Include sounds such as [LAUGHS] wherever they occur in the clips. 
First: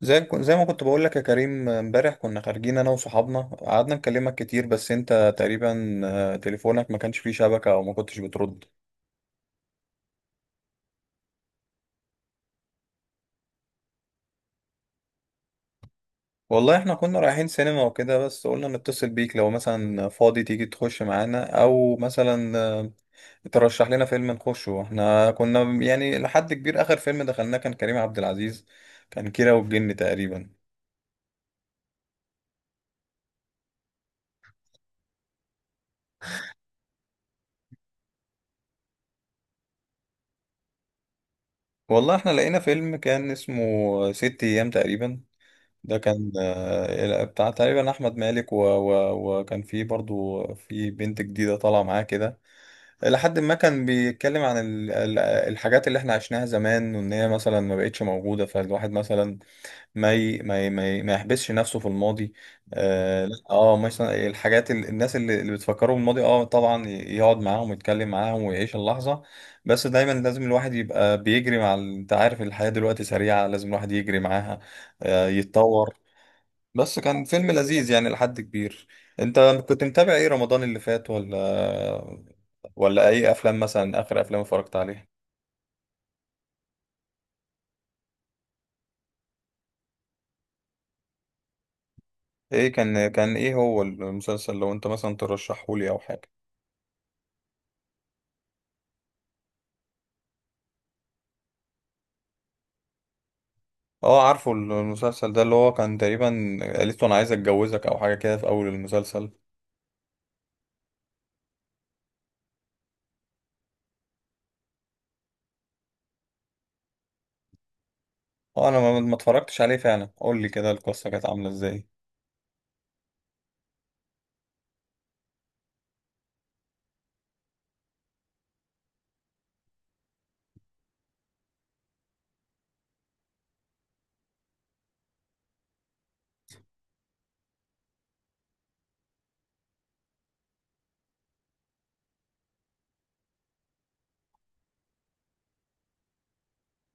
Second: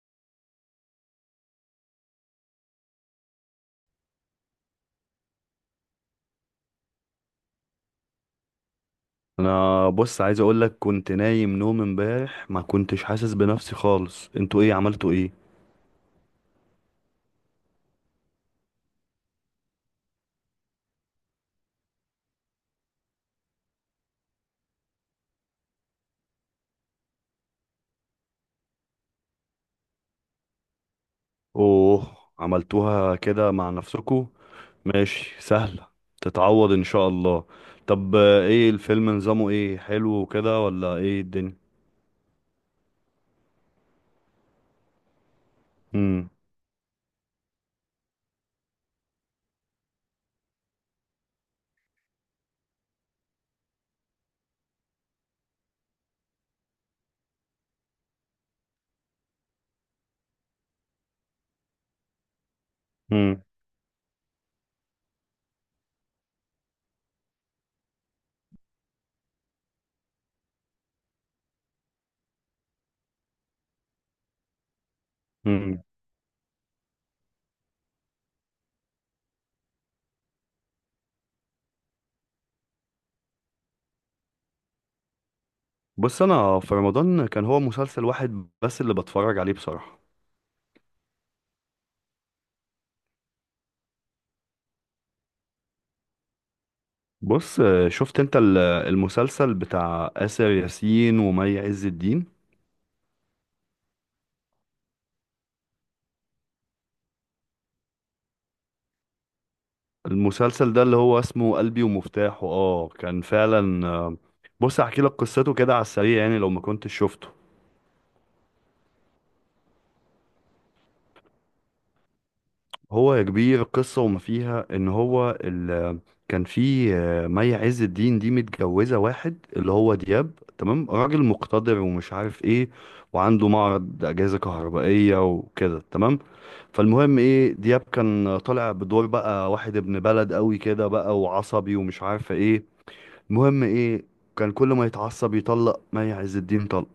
زي ما كنت بقول لك يا كريم، امبارح كنا خارجين انا وصحابنا، قعدنا نكلمك كتير بس انت تقريبا تليفونك ما كانش فيه شبكة او ما كنتش بترد. انا بص عايز اقول لك كنت نايم نوم امبارح ما كنتش حاسس بنفسي خالص. انتوا ايه؟ عملتوا ايه؟ والله احنا كنا رايحين سينما وكده، بس قلنا نتصل بيك لو مثلا فاضي تيجي تخش معانا او مثلا ترشح لنا فيلم نخشه. احنا كنا يعني لحد كبير اخر فيلم دخلناه كان كريم عبد العزيز، كان كيرة والجن تقريبا. اوه، عملتوها كده مع نفسكوا. ماشي سهلة، تتعوض ان شاء الله. طب ايه الفيلم؟ نظامه ايه؟ حلو وكده ولا ايه الدنيا؟ والله احنا لقينا فيلم كان اسمه ست ايام تقريبا، ده امم كان بتاع تقريبا احمد مالك و... و... وكان في برضو في بنت جديده طالعه معاه كده، لحد ما كان بيتكلم عن الحاجات اللي احنا عشناها زمان، وان هي مثلا ما بقتش موجوده، فالواحد مثلا ما يحبسش نفسه في الماضي. اه لا، امم مثلا الحاجات الناس اللي بتفكروا بالماضي اه طبعا يقعد معاهم ويتكلم معاهم ويعيش اللحظه، بس دايما لازم الواحد يبقى بيجري مع انت عارف الحياه دلوقتي سريعه، لازم الواحد يجري معاها، امم يتطور. بس كان فيلم لذيذ يعني لحد كبير. انت كنت متابع ايه رمضان اللي فات، ولا ولا اي افلام مثلا اخر افلام اتفرجت عليها؟ بص، انا في رمضان كان هو مسلسل واحد بس اللي بتفرج عليه بصراحة. ايه كان ايه هو المسلسل، لو انت مثلا ترشحه لي او حاجه؟ بص شفت انت المسلسل بتاع آسر ياسين ومي عز الدين؟ اه، عارفه المسلسل ده اللي هو كان تقريبا قالت له انا عايز اتجوزك او حاجه كده في اول المسلسل. المسلسل ده اللي هو اسمه قلبي ومفتاحه، اه كان فعلا. بص احكي لك قصته كده على السريع يعني لو ما كنتش شفته. اه، انا ما اتفرجتش عليه فعلا، قول لي كده القصه كانت عامله ازاي. هو يا كبير القصة وما فيها ان هو كان في مي عز الدين دي متجوزة واحد اللي هو دياب، تمام؟ راجل مقتدر ومش عارف ايه، وعنده معرض اجهزة كهربائية وكده، تمام؟ فالمهم ايه، دياب كان طالع بدور بقى واحد ابن بلد قوي كده بقى، وعصبي ومش عارف ايه. المهم ايه، كان كل ما يتعصب يطلق مي عز الدين طلقة.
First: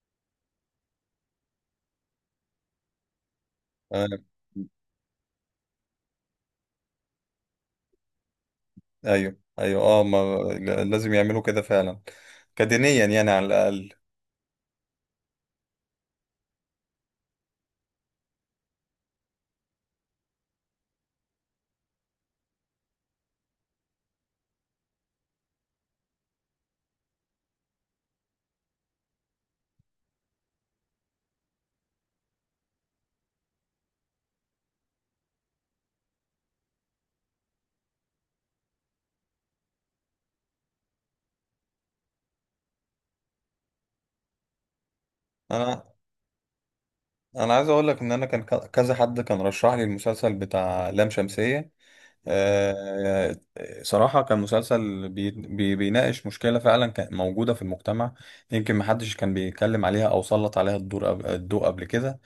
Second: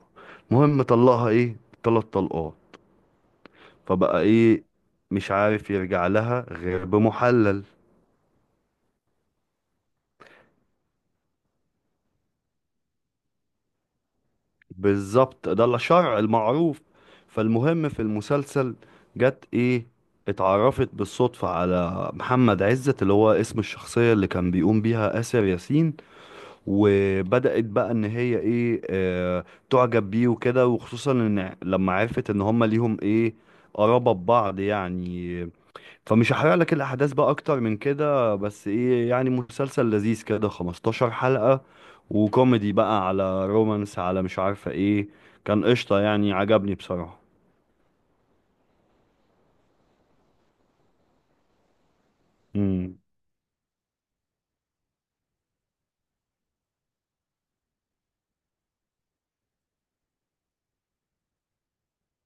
المهم طلقها ايه، تلات طلقات. آه، فبقى ايه، مش عارف يرجع لها غير بمحلل. ايوه ايوه اه، ما لازم يعملوا كده فعلا، كدينيا يعني على الاقل. بالظبط ده الشرع المعروف. فالمهم في المسلسل، جت ايه، اتعرفت بالصدفة على محمد عزت اللي هو اسم الشخصية اللي كان بيقوم بيها آسر ياسين. وبدأت بقى ان هي ايه، آه، تعجب بيه وكده، وخصوصا ان لما عرفت ان هما ليهم ايه، قرابة ببعض يعني. فمش هحرق لك الاحداث بقى اكتر من كده، بس ايه يعني مسلسل لذيذ كده، 15 حلقة، وكوميدي بقى على رومانس على مش عارفة ايه. كان انا قشطة يعني، عجبني بصراحة. انا عايز اقول لك ان انا كان كذا حد كان رشح لي المسلسل بتاع لام شمسية. مم. آه، صراحة كان مسلسل بي بي بيناقش مشكلة فعلا كانت موجودة في المجتمع، يمكن محدش كان بيتكلم عليها او سلط عليها الضوء قبل كده.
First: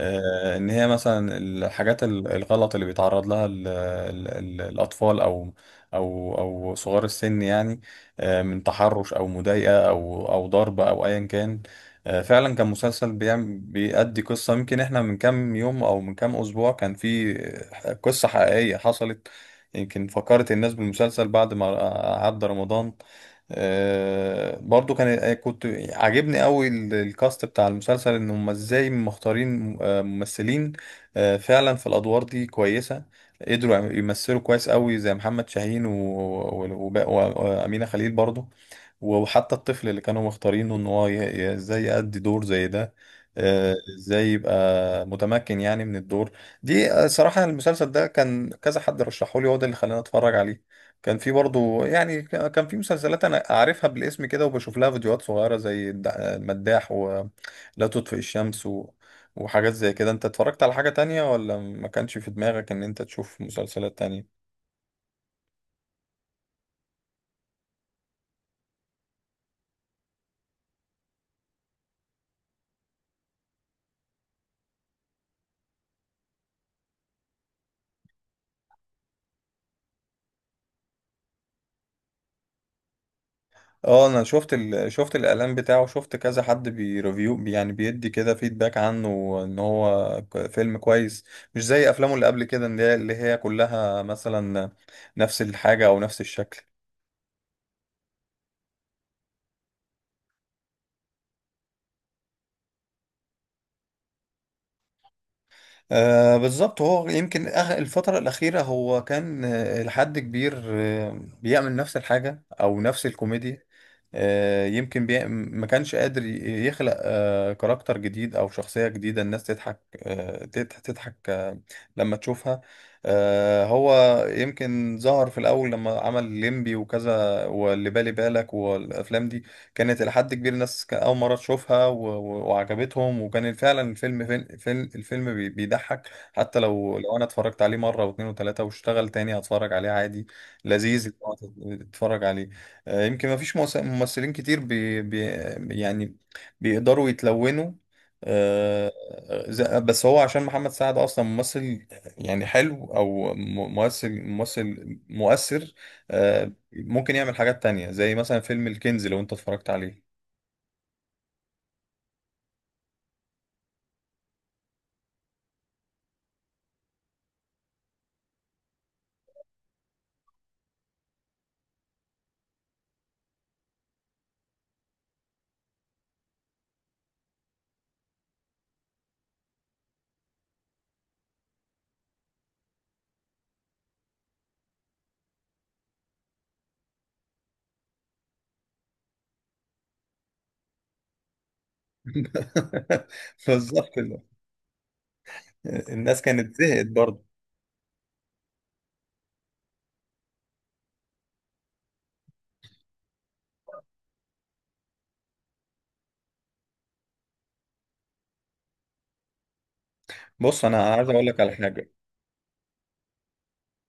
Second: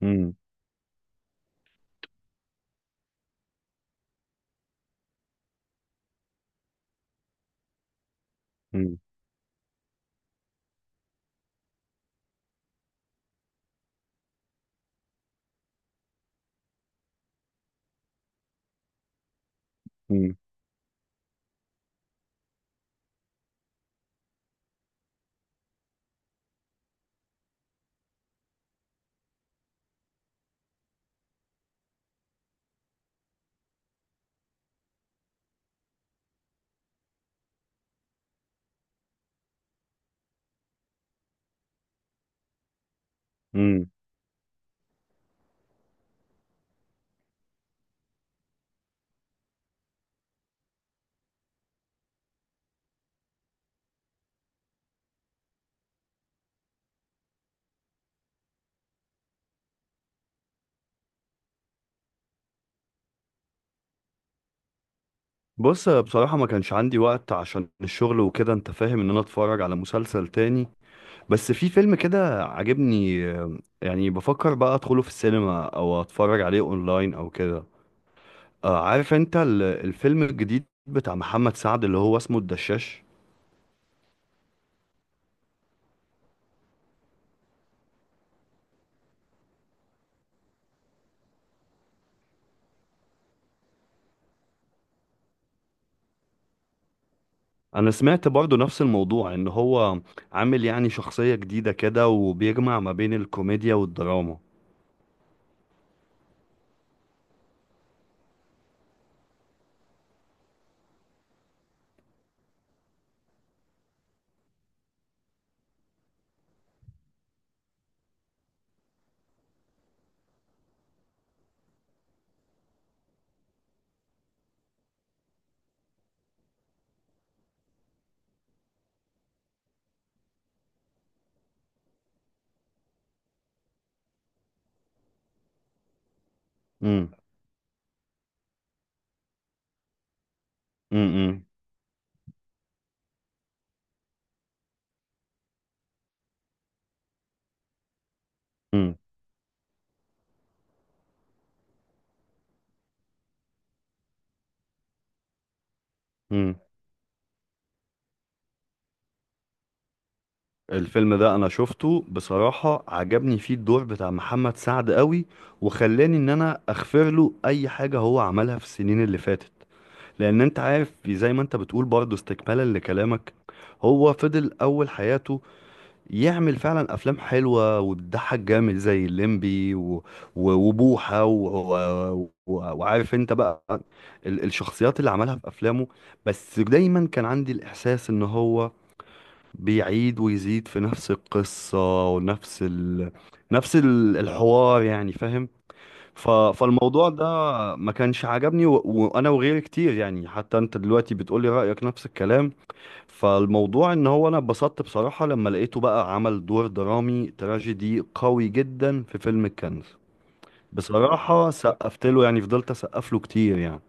مم. ان هي مثلا الحاجات الغلط اللي بيتعرض لها ال ال ال الاطفال او صغار السن يعني، من مم. تحرش او مضايقه او ضرب او ايا كان. فعلا كان مسلسل بيأدي قصه، يمكن احنا من كام يوم او من كام اسبوع كان في قصه حقيقيه حصلت، يمكن مم. فكرت الناس بالمسلسل بعد ما عدى رمضان. آه، برضو كان آه، كنت عاجبني قوي الكاست بتاع المسلسل، ان هم ازاي مختارين ممثلين فعلا في الادوار دي كويسه، قدروا يمثلوا كويس قوي زي محمد شاهين و- و- وب- و- وامينه خليل برضو، وحتى الطفل اللي كانوا مختارينه ان هو ازاي يأدي دور زي ده، مم. ازاي يبقى متمكن يعني من الدور. دي صراحة المسلسل ده كان كذا حد رشحه لي، هو ده اللي خلاني اتفرج عليه. كان في برضو يعني كان في مسلسلات انا اعرفها بالاسم كده وبشوف لها فيديوهات صغيرة، زي المداح ولا تطفئ الشمس وحاجات زي كده. انت اتفرجت على حاجة تانية ولا ما كانش في دماغك ان انت تشوف مسلسلات تانية؟ بص، بصراحة ما كانش عندي وقت عشان الشغل وكده، انت فاهم ان انا اتفرج على مسلسل تاني. بس في فيلم كده عاجبني، يعني بفكر بقى ادخله في السينما او اتفرج عليه اونلاين او كده. عارف انت الفيلم الجديد بتاع محمد سعد اللي هو اسمه الدشاش؟ اه، انا شفت الاعلان بتاعه، شفت كذا حد بيريفيو يعني بيدي كده فيدباك عنه ان هو فيلم كويس، مش زي افلامه اللي قبل كده اللي هي كلها مثلا نفس الحاجة او نفس الشكل. انا سمعت برضو نفس الموضوع، ان هو عامل يعني شخصية جديدة كده وبيجمع ما بين الكوميديا والدراما. آه بالظبط، هو يمكن الفترة الأخيرة هو كان لحد كبير بيعمل نفس الحاجة أو نفس الكوميديا، ما كانش قادر يخلق كاركتر جديد او شخصية جديدة الناس تضحك، تضحك لما تشوفها. هو يمكن ظهر في الاول لما عمل ليمبي وكذا واللي بالي بالك والافلام دي كانت الى حد كبير الناس كان اول مرة تشوفها و... و- وعجبتهم، وكان فعلا الفيلم بيضحك، حتى لو امم لو انا اتفرجت عليه مرة واثنين وثلاثة واشتغل تاني هتفرج عليه عادي، لذيذ إن هو امم تتفرج عليه. يمكن ما فيش ممثلين كتير بي بي يعني بيقدروا يتلونوا، آه، بس هو عشان محمد سعد اصلا ممثل يعني حلو، او ممثل مؤثر. امم ممكن يعمل حاجات تانية زي مثلا فيلم الكنز لو انت اتفرجت عليه. الفيلم ده انا شفته بصراحة، عجبني فيه الدور بتاع محمد سعد قوي. وخلاني ان انا اغفر له اي حاجة هو عملها في السنين اللي فاتت. لان انت عارف زي ما انت بتقول برضه استكمالا لكلامك، هو فضل اول حياته يعمل فعلا افلام حلوه وتضحك جامد زي الليمبي وبوحه وعارف انت بقى الشخصيات اللي عملها في افلامه. بس دايما كان عندي الاحساس ان هو بيعيد ويزيد في نفس القصه ونفس [LAUGHS] ال... نفس بالظبط ال- كده. الحوار يعني، فاهم؟ الناس كانت زهقت فالموضوع برضه. ده ما كانش عجبني، وانا وغيري كتير يعني، حتى انت دلوقتي بتقولي رأيك نفس الكلام. فالموضوع ان هو انا اتبسطت بصراحة لما لقيته بقى عمل دور درامي تراجيدي قوي جدا في فيلم الكنز. بص انا عايز اقول لك بصراحة على حاجة، سقفت له يعني، فضلت اسقف له كتير يعني.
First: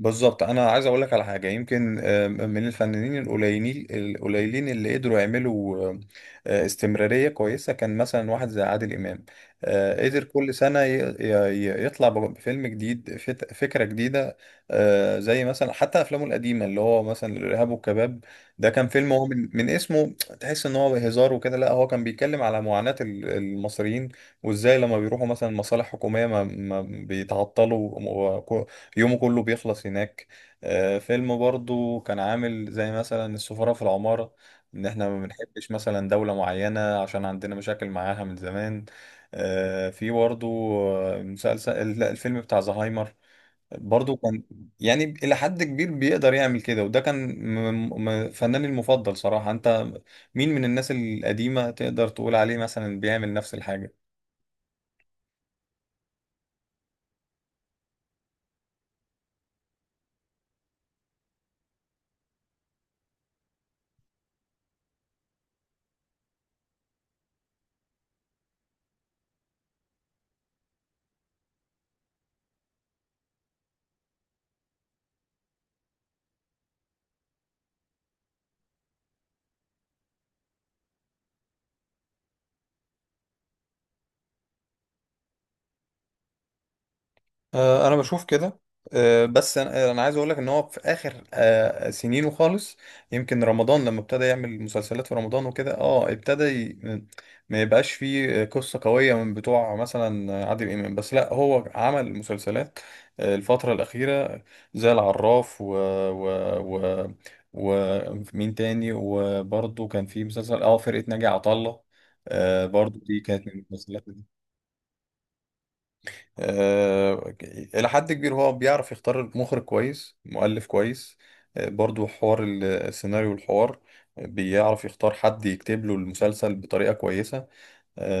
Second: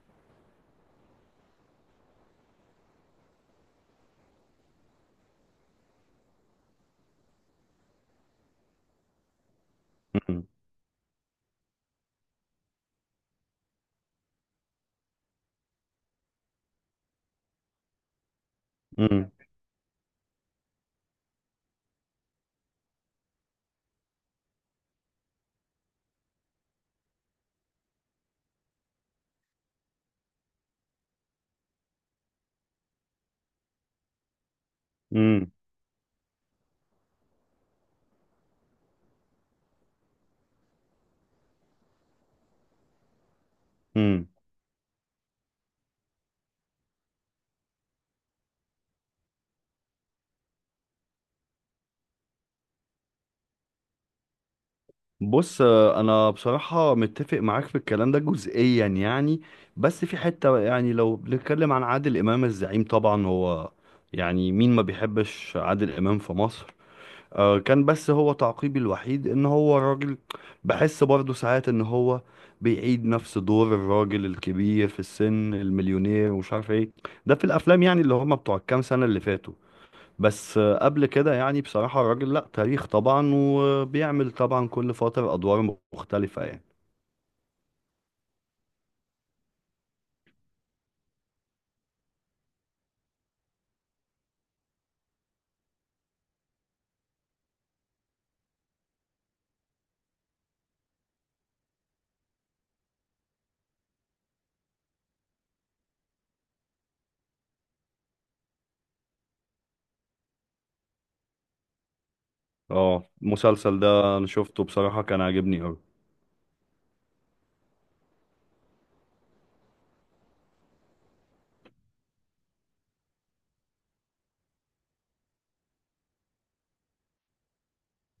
بالظبط انا عايز اقول لك على حاجه، يمكن من الفنانين القليلين اللي قدروا يعملوا استمراريه كويسه، كان مثلا واحد زي عادل امام قدر امم كل سنه يطلع بفيلم جديد، فكره جديده. زي مثلا حتى افلامه القديمه اللي هو مثلا الارهاب والكباب، ده كان فيلم هو من اسمه تحس ان هو هزار وكده، لا هو كان بيتكلم على معاناه المصريين وازاي لما بيروحوا مثلا مصالح حكوميه ما بيتعطلوا يومه كله بيخلص هناك. فيلم برضو كان عامل زي مثلا السفارة في العمارة، ان احنا ما امم بنحبش مثلا دولة معينة عشان عندنا مشاكل معاها من زمان. في برضو آه، مسلسل لا الفيلم بتاع زهايمر، برضو امم كان يعني إلى حد كبير بيقدر يعمل كده، وده كان فناني المفضل صراحة. انت مين من الناس القديمة تقدر تقول عليه مثلا بيعمل نفس الحاجة؟ بص انا بصراحة متفق معاك في الكلام ده جزئيا يعني. بس في حتة، يعني لو بنتكلم عن عادل امام الزعيم، طبعا هو يعني مين ما بيحبش عادل امام في مصر؟ كان بس هو تعقيبي الوحيد ان هو راجل، بحس برضه ساعات ان هو بيعيد نفس دور الراجل الكبير في السن المليونير ومش عارف ايه. ده في الافلام يعني اللي هما بتوع الكام سنة اللي فاتوا. بس قبل كده يعني بصراحة الراجل لأ، تاريخ طبعا، وبيعمل طبعا كل فترة أدوار مختلفة يعني. انا بشوف كده. آه، بس انا آه، أنا عايز اقول لك ان هو في اخر سنينه خالص، يمكن رمضان لما ابتدى يعمل مسلسلات في رمضان وكده، اه ابتدى ما يبقاش فيه قصة قوية من بتوع مثلا عادل امام، بس لا هو عمل مسلسلات الفترة الأخيرة زي العراف و و و ومين تاني، وبرضه كان في مسلسل اه فرقة ناجي عطا الله، برضه اه، دي كانت من المسلسل المسلسلات. ده أنا شفته بصراحة، كان عاجبني أوي. آه، إلى حد كبير هو بيعرف يختار مخرج كويس، مؤلف كويس، برضو حوار السيناريو والحوار، بيعرف يختار حد يكتب له المسلسل بطريقة كويسة.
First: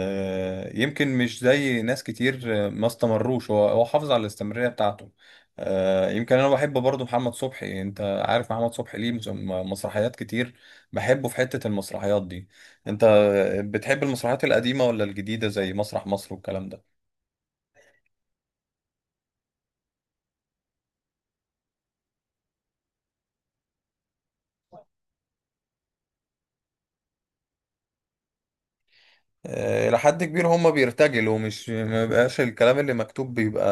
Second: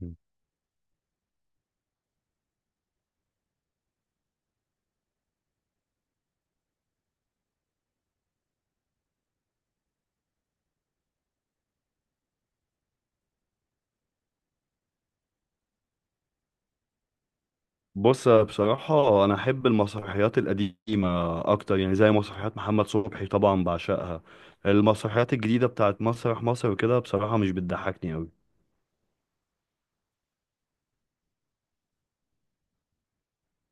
مم. يمكن مش زي ناس كتير ما استمروش، هو حافظ على الاستمرارية بتاعته. يمكن أنا بحب برضو محمد صبحي، أنت عارف محمد صبحي ليه مسرحيات كتير، بحبه في حتة المسرحيات دي. أنت بتحب المسرحيات القديمة ولا الجديدة زي مسرح مصر والكلام ده؟ بص بصراحة أنا أحب المسرحيات القديمة أكتر، يعني زي مسرحيات محمد صبحي طبعا بعشقها. المسرحيات الجديدة بتاعت مسرح مصر وكده بصراحة مش بتضحكني أوي. إلى حد كبير هم بيرتجلوا، مش ما بقاش الكلام اللي مكتوب بيبقى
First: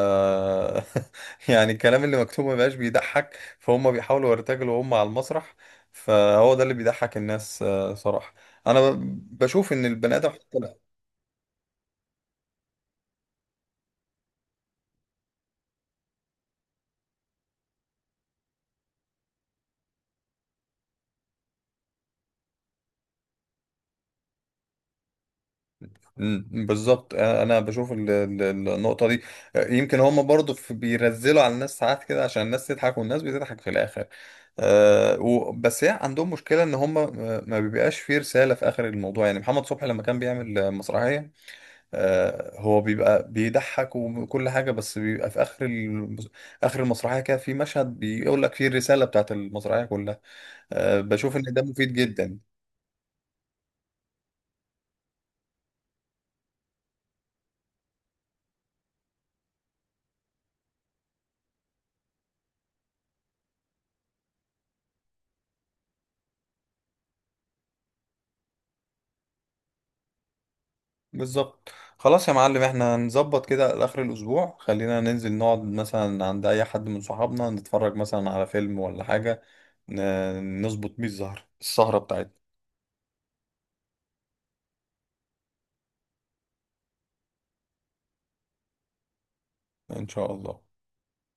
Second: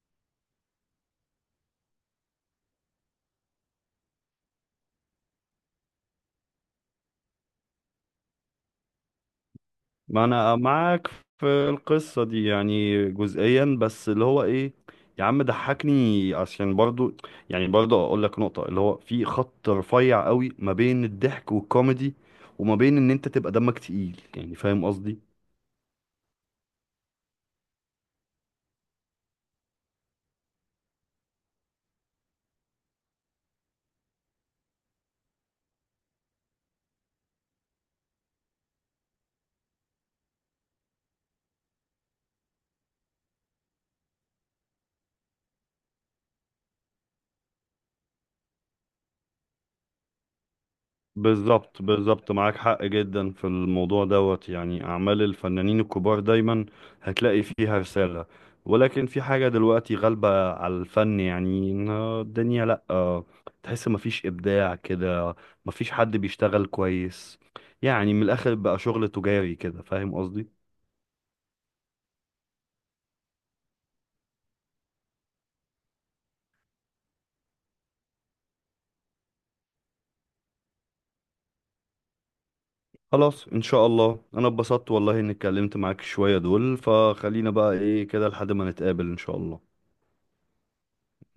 [LAUGHS] يعني الكلام اللي مكتوب ما بقاش بيضحك، فهم بيحاولوا يرتجلوا هم على المسرح، فهو ده اللي بيضحك الناس صراحة. أنا بشوف إن البني ما آدم، انا معاك في القصة دي يعني جزئيا، بس اللي هو ايه، يا عم ضحكني عشان برضو، يعني برضو اقول لك نقطة، اللي هو في خط رفيع قوي ما بين الضحك والكوميدي، وما بين ان انت تبقى دمك تقيل، يعني فاهم قصدي؟ مم، بالظبط. انا بشوف النقطه دي، يمكن هم برضو بيرزلوا على الناس ساعات كده عشان الناس تضحك، والناس بتضحك في الاخر. بس هي عندهم مشكله ان هم ما بيبقاش فيه رساله في اخر الموضوع، يعني محمد صبحي لما كان بيعمل مسرحيه أه هو بيبقى بيضحك وكل حاجه، بس بيبقى في اخر المسرحيه كده في مشهد بيقول لك فيه الرساله بتاعت المسرحيه كلها. أه بشوف ان ده بالظبط، مفيد بالظبط، جدا. معاك حق جدا في الموضوع دوت، يعني أعمال الفنانين الكبار دايما هتلاقي فيها رسالة. ولكن في حاجة دلوقتي غالبة على الفن يعني، إن الدنيا لأ، تحس مفيش إبداع كده، مفيش حد بيشتغل كويس. يعني من الآخر بقى شغل تجاري كده، فاهم قصدي؟ بالظبط. خلاص يا معلم، احنا هنظبط كده لاخر الاسبوع، خلينا ننزل نقعد مثلا عند اي حد من صحابنا نتفرج مثلا على فيلم ولا حاجه، نظبط بيه الزهر السهره بتاعتنا. خلاص إن شاء الله، أنا اتبسطت والله إني اتكلمت معاك شوية دول، فخلينا بقى إيه كده لحد ما نتقابل إن شاء الله. ان شاء الله.